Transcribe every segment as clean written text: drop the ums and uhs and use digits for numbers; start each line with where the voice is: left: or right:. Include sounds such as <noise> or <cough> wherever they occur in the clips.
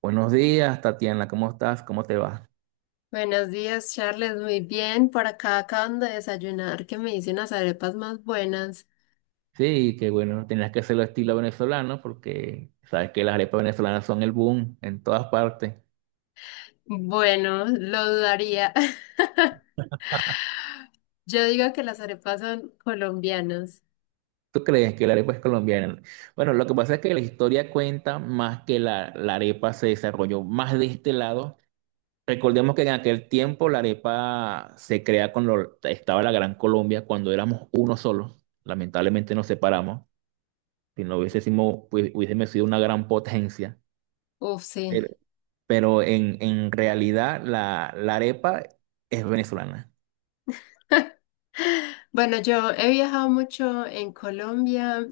right: Buenos días, Tatiana, ¿cómo estás? ¿Cómo te va?
left: Buenos días, Charles. Muy bien. Por acá acaban de desayunar, que me hice unas arepas más buenas.
right: Sí, que bueno, tenías que hacerlo estilo venezolano porque sabes que las arepas venezolanas son el boom en todas partes.
left: Bueno, lo dudaría. <laughs> Yo digo que las arepas son colombianas.
right: ¿Tú crees que la arepa es colombiana? Bueno, lo que pasa es que la historia cuenta más que la arepa se desarrolló más de este lado. Recordemos que en aquel tiempo la arepa se crea cuando estaba la Gran Colombia, cuando éramos uno solo. Lamentablemente nos separamos. Si no hubiésemos, pues, hubiésemos sido una gran potencia.
left: Uf, sí.
right: Pero en realidad la arepa es venezolana.
left: <laughs> Bueno, yo he viajado mucho en Colombia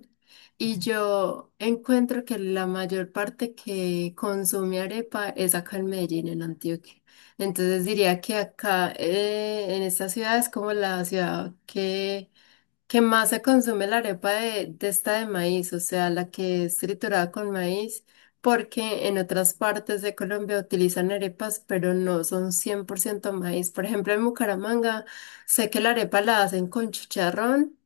left: y yo encuentro que la mayor parte que consume arepa es acá en Medellín, en Antioquia. Entonces diría que acá, en esta ciudad, es como la ciudad que ¿qué más se consume la arepa de esta de maíz? O sea, la que es triturada con maíz, porque en otras partes de Colombia utilizan arepas, pero no son 100% maíz. Por ejemplo, en Bucaramanga sé que la arepa la hacen con chicharrón.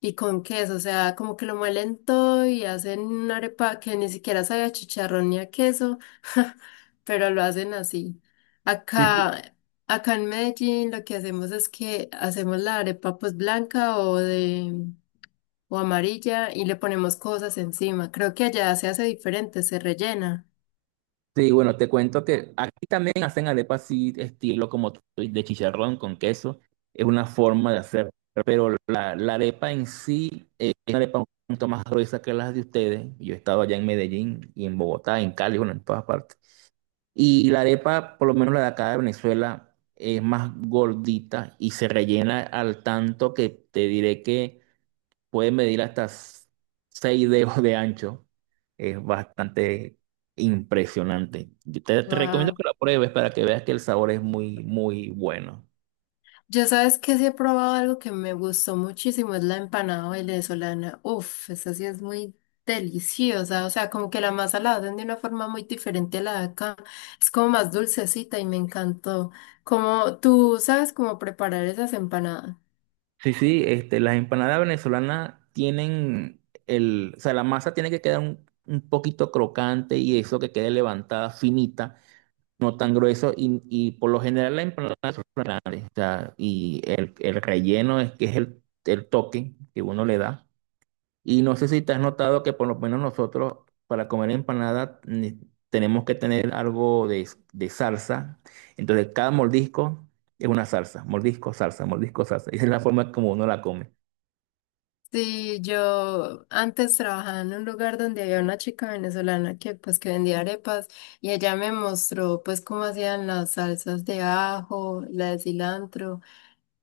left: Y con queso, o sea, como que lo muelen todo y hacen una arepa que ni siquiera sabe a chicharrón ni a queso, <laughs> pero lo hacen así.
right: Sí, sí.
left: Acá, acá, en Medellín lo que hacemos es que hacemos la arepa pues blanca o de o amarilla y le ponemos cosas encima. Creo que allá se hace diferente, se rellena.
right: Sí, bueno, te cuento que aquí también hacen arepas así, estilo como tú, dices, de chicharrón con queso. Es una forma de hacer, pero la arepa en sí es una arepa un poquito más gruesa que las de ustedes. Yo he estado allá en Medellín y en Bogotá, en Cali, bueno, en todas partes. Y la arepa, por lo menos la de acá de Venezuela, es más gordita y se rellena al tanto que te diré que puede medir hasta 6 dedos de ancho. Es bastante impresionante. Yo te recomiendo que lo pruebes para que veas que el sabor es muy, muy bueno.
left: Yo sabes que sí he probado algo que me gustó muchísimo, es la empanada venezolana. Uf, esa sí es muy deliciosa, o sea, como que la masa la hacen de una forma muy diferente a la de acá, es como más dulcecita y me encantó. Como tú sabes cómo preparar esas empanadas.
right: Sí, sí, este, las empanadas venezolanas tienen el, o sea, la masa tiene que quedar un poquito crocante y eso que quede levantada, finita, no tan grueso y por lo general la empanada, o sea, y el relleno es que es el toque que uno le da. Y no sé si te has notado que por lo menos nosotros para comer tenemos que tener algo de salsa. Entonces cada mordisco es una salsa, mordisco, salsa, mordisco, salsa. Esa es la forma como uno la come.
left: Sí, yo antes trabajaba en un lugar donde había una chica venezolana que pues que vendía arepas y ella me mostró pues cómo hacían las salsas de ajo, la de cilantro.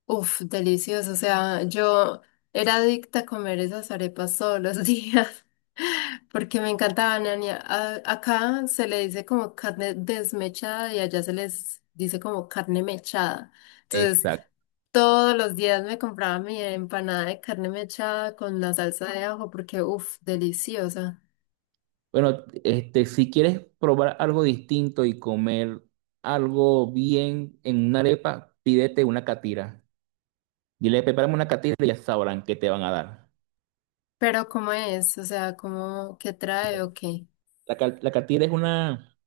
left: Uf, delicioso. O sea, yo era adicta a comer esas arepas todos los días <laughs> porque me encantaban. Acá se le dice como carne desmechada y allá se les dice como carne mechada. Entonces,
right: Exacto.
left: todos los días me compraba mi empanada de carne mechada con la salsa de ajo porque, uff, deliciosa.
right: Bueno, este, si quieres probar algo distinto y comer algo bien en una arepa, pídete una catira. Dile, prepárame una catira y ya sabrán qué te van a dar.
left: Pero ¿cómo es? O sea, ¿cómo, qué trae o qué?
right: La catira es una...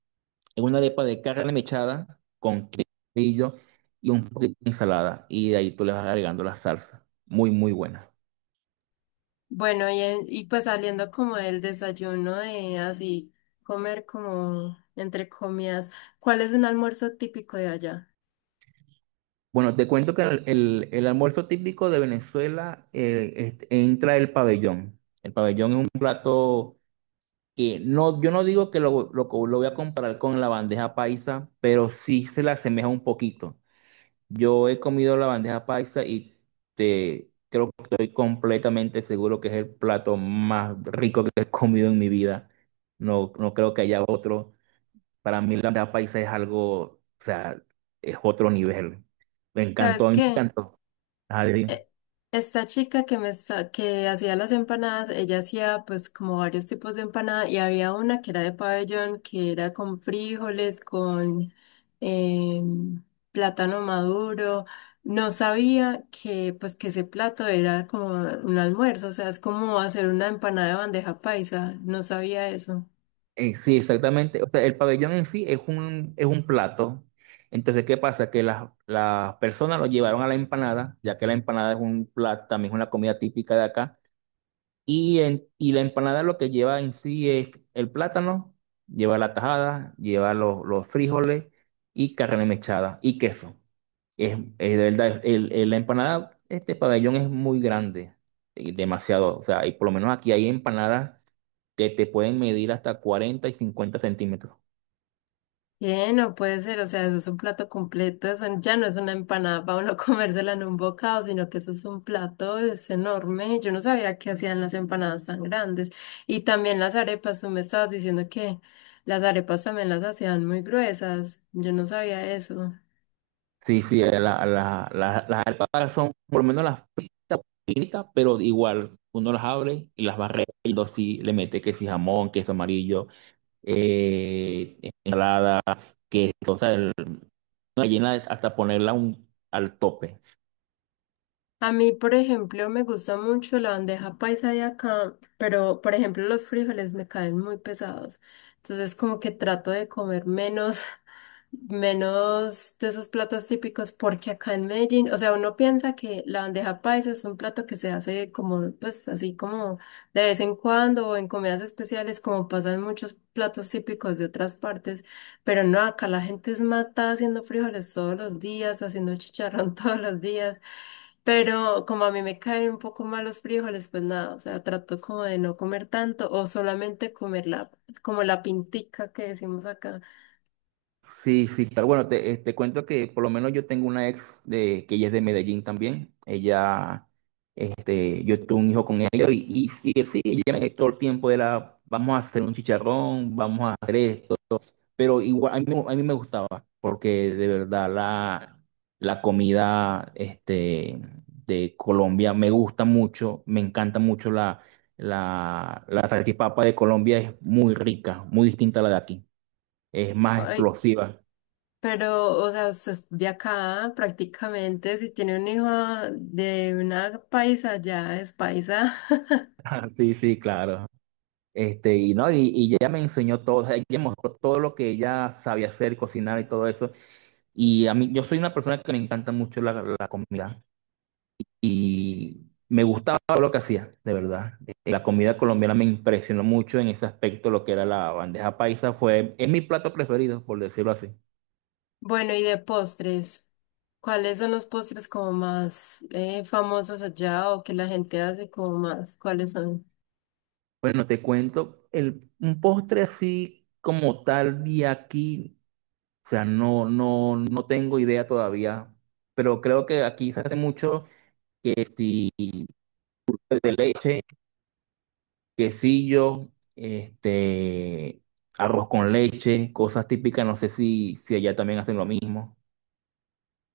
right: en una arepa de carne mechada con quesillo y un poquito de ensalada. Y de ahí tú le vas agregando la salsa. Muy, muy buena.
left: Bueno, y pues saliendo como del desayuno de así, comer como entre comidas, ¿cuál es un almuerzo típico de allá?
right: Bueno, te cuento que el almuerzo típico de Venezuela este, entra el pabellón. El pabellón es un plato que no, yo no digo que lo voy a comparar con la bandeja paisa, pero sí se le asemeja un poquito. Yo he comido la bandeja paisa y te creo que estoy completamente seguro que es el plato más rico que he comido en mi vida. No, no creo que haya otro. Para mí la bandeja paisa es algo, o sea, es otro nivel. Me encantó,
left: ¿Sabes
right: a mí me
left: qué?
right: encantó. Ajá, dime.
left: eh, Esta chica que hacía las empanadas, ella hacía pues como varios tipos de empanada y había una que era de pabellón, que era con frijoles, con em, plátano maduro. No sabía que pues que ese plato era como un almuerzo, o sea, es como hacer una empanada de bandeja paisa, no sabía eso.
right: Sí, exactamente. O sea, el pabellón en sí es un plato. Entonces, ¿qué pasa? Que las personas lo llevaron a la empanada, ya que la empanada es un plato, también es una comida típica de acá. Y, y la empanada lo que lleva en sí es el plátano, lleva la tajada, lleva los frijoles y carne mechada y queso. Es de verdad, la empanada, este pabellón es muy grande, y demasiado. O sea, y por lo menos aquí hay empanadas que te pueden medir hasta 40 y 50 cm.
left: ¿Qué? No puede ser, o sea, eso es un plato completo, eso ya no es una empanada para uno <laughs> comérsela en un bocado, sino que eso es un plato, es enorme. Yo no sabía que hacían las empanadas tan grandes. Y también las arepas, tú me estabas diciendo que las arepas también las hacían muy gruesas. Yo no sabía eso.
right: Sí, sí, las alpacas son por lo menos las fritas, finitas, pero igual uno las abre y las barre y lo sí le mete que si jamón, queso amarillo, eh, ensalada, queso, o sea, el- una gallina hasta ponerla un- al tope.
left: A mí, por ejemplo, me gusta mucho la bandeja paisa de acá, pero, por ejemplo, los frijoles me caen muy pesados. Entonces, como que trato de comer menos. <laughs> Menos de esos platos típicos, porque acá en Medellín, o sea, uno piensa que la bandeja paisa es un plato que se hace como, pues así como de vez en cuando o en comidas especiales, como pasan muchos platos típicos de otras partes, pero no, acá la gente es matada haciendo frijoles todos los días, haciendo chicharrón <laughs> todos los días. Pero como a mí me caen un poco mal los frijoles, pues nada, o sea, trato como de no comer tanto o solamente comer la, como la pintica que decimos acá.
right: Sí, sí, claro. Bueno, te, te cuento que por lo menos yo tengo una ex de, que ella es de Medellín también. Ella, este, yo tuve un hijo con ella y sí, sí, ella me- todo el tiempo era, vamos a hacer un chicharrón, vamos a hacer esto. Pero igual, a mí me gustaba, porque de verdad la comida este, de Colombia me gusta mucho, me encanta mucho la salchipapa de Colombia, es muy rica, muy distinta a la de aquí, es más
left: Ay,
right: explosiva.
left: pero, o sea, usted es de acá prácticamente, si tiene un hijo de una paisa, ya es paisa. <laughs>
right: <laughs> Sí, sí, claro. Este, y no, y ella me enseñó todo, o sea, ella me mostró todo lo que ella sabía hacer, cocinar y todo eso. Y a mí, yo soy una persona que me encanta mucho la comida. Y me gustaba lo que hacía, de verdad. La comida colombiana me impresionó mucho en ese aspecto, lo que era la bandeja paisa, fue, es mi plato preferido, por decirlo así.
left: Bueno, y de postres, ¿cuáles son los postres como más famosos allá o que la gente hace como más? ¿Cuáles son?
right: Bueno, te cuento, el, un postre así como tal de aquí, o sea, no, no, no tengo idea todavía, pero creo que aquí se hace mucho que si de leche, quesillo, este, arroz con leche, cosas típicas, no sé si, si allá también hacen lo mismo.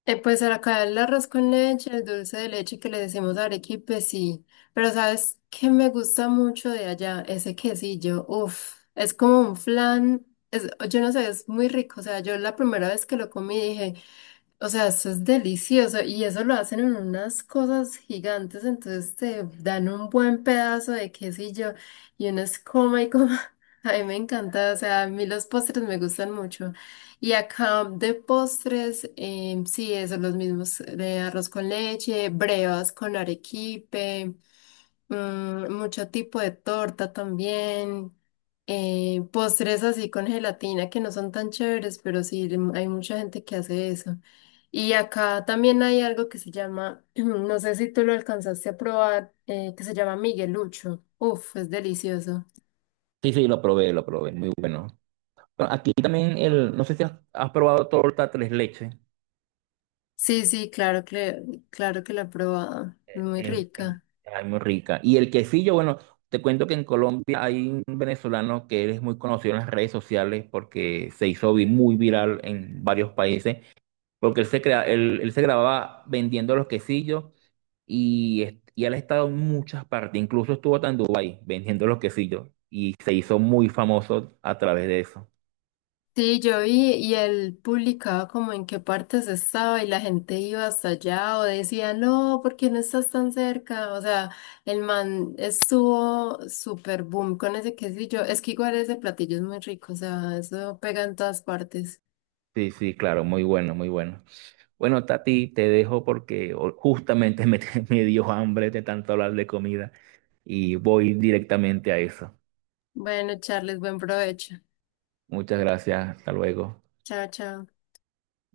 left: Pues acá el arroz con leche, el dulce de leche que le decimos arequipe, sí. Pero ¿sabes qué me gusta mucho de allá? Ese quesillo, uff, es como un flan, es, yo no sé, es muy rico. O sea, yo la primera vez que lo comí dije... O sea, eso es delicioso y eso lo hacen en unas cosas gigantes, entonces te dan un buen pedazo de quesillo y uno es coma y coma. <laughs> A mí me encanta, o sea, a mí los postres me gustan mucho. Y acá de postres, sí, eso, los mismos de arroz con leche, brevas con arequipe. Mm, mucho tipo de torta también, postres así con gelatina que no son tan chéveres, pero hay mucha gente que hace eso. Y acá también hay algo que se llama, <clears throat> no sé si tú lo alcanzaste a probar, que se llama Miguelucho. Uf, es delicioso.
right: Sí, sí, lo probé, muy bueno. Bueno, aquí también el, no sé si has, has probado torta tres leches,
left: Sí, sí, claro que, claro que la he probado. Muy
right: el-
left: rica.
right: ay, muy rica. Y el quesillo, bueno, te cuento que en Colombia hay un venezolano que es muy conocido en las redes sociales porque se hizo muy viral en varios países, porque él se, crea, él se grababa vendiendo los quesillos y, es- y él ha estado en muchas partes, incluso estuvo hasta en Dubái vendiendo los quesillos y se hizo muy famoso a través de eso.
left: Sí, yo vi y él publicaba como en qué partes estaba y la gente iba hasta allá o decía, no, ¿por qué no estás tan cerca? O sea, el man estuvo súper boom con ese quesillo. Es que igual ese platillo es muy rico, o sea, eso pega en todas partes.
right: Sí, sí, claro, muy bueno, muy bueno. Bueno, Tati, te dejo porque o- justamente me, <laughs> me dio hambre de tanto hablar de comida y voy directamente a eso.
left: Bueno, Charles, buen provecho.
right: Muchas gracias, hasta luego.
left: Chao, chao.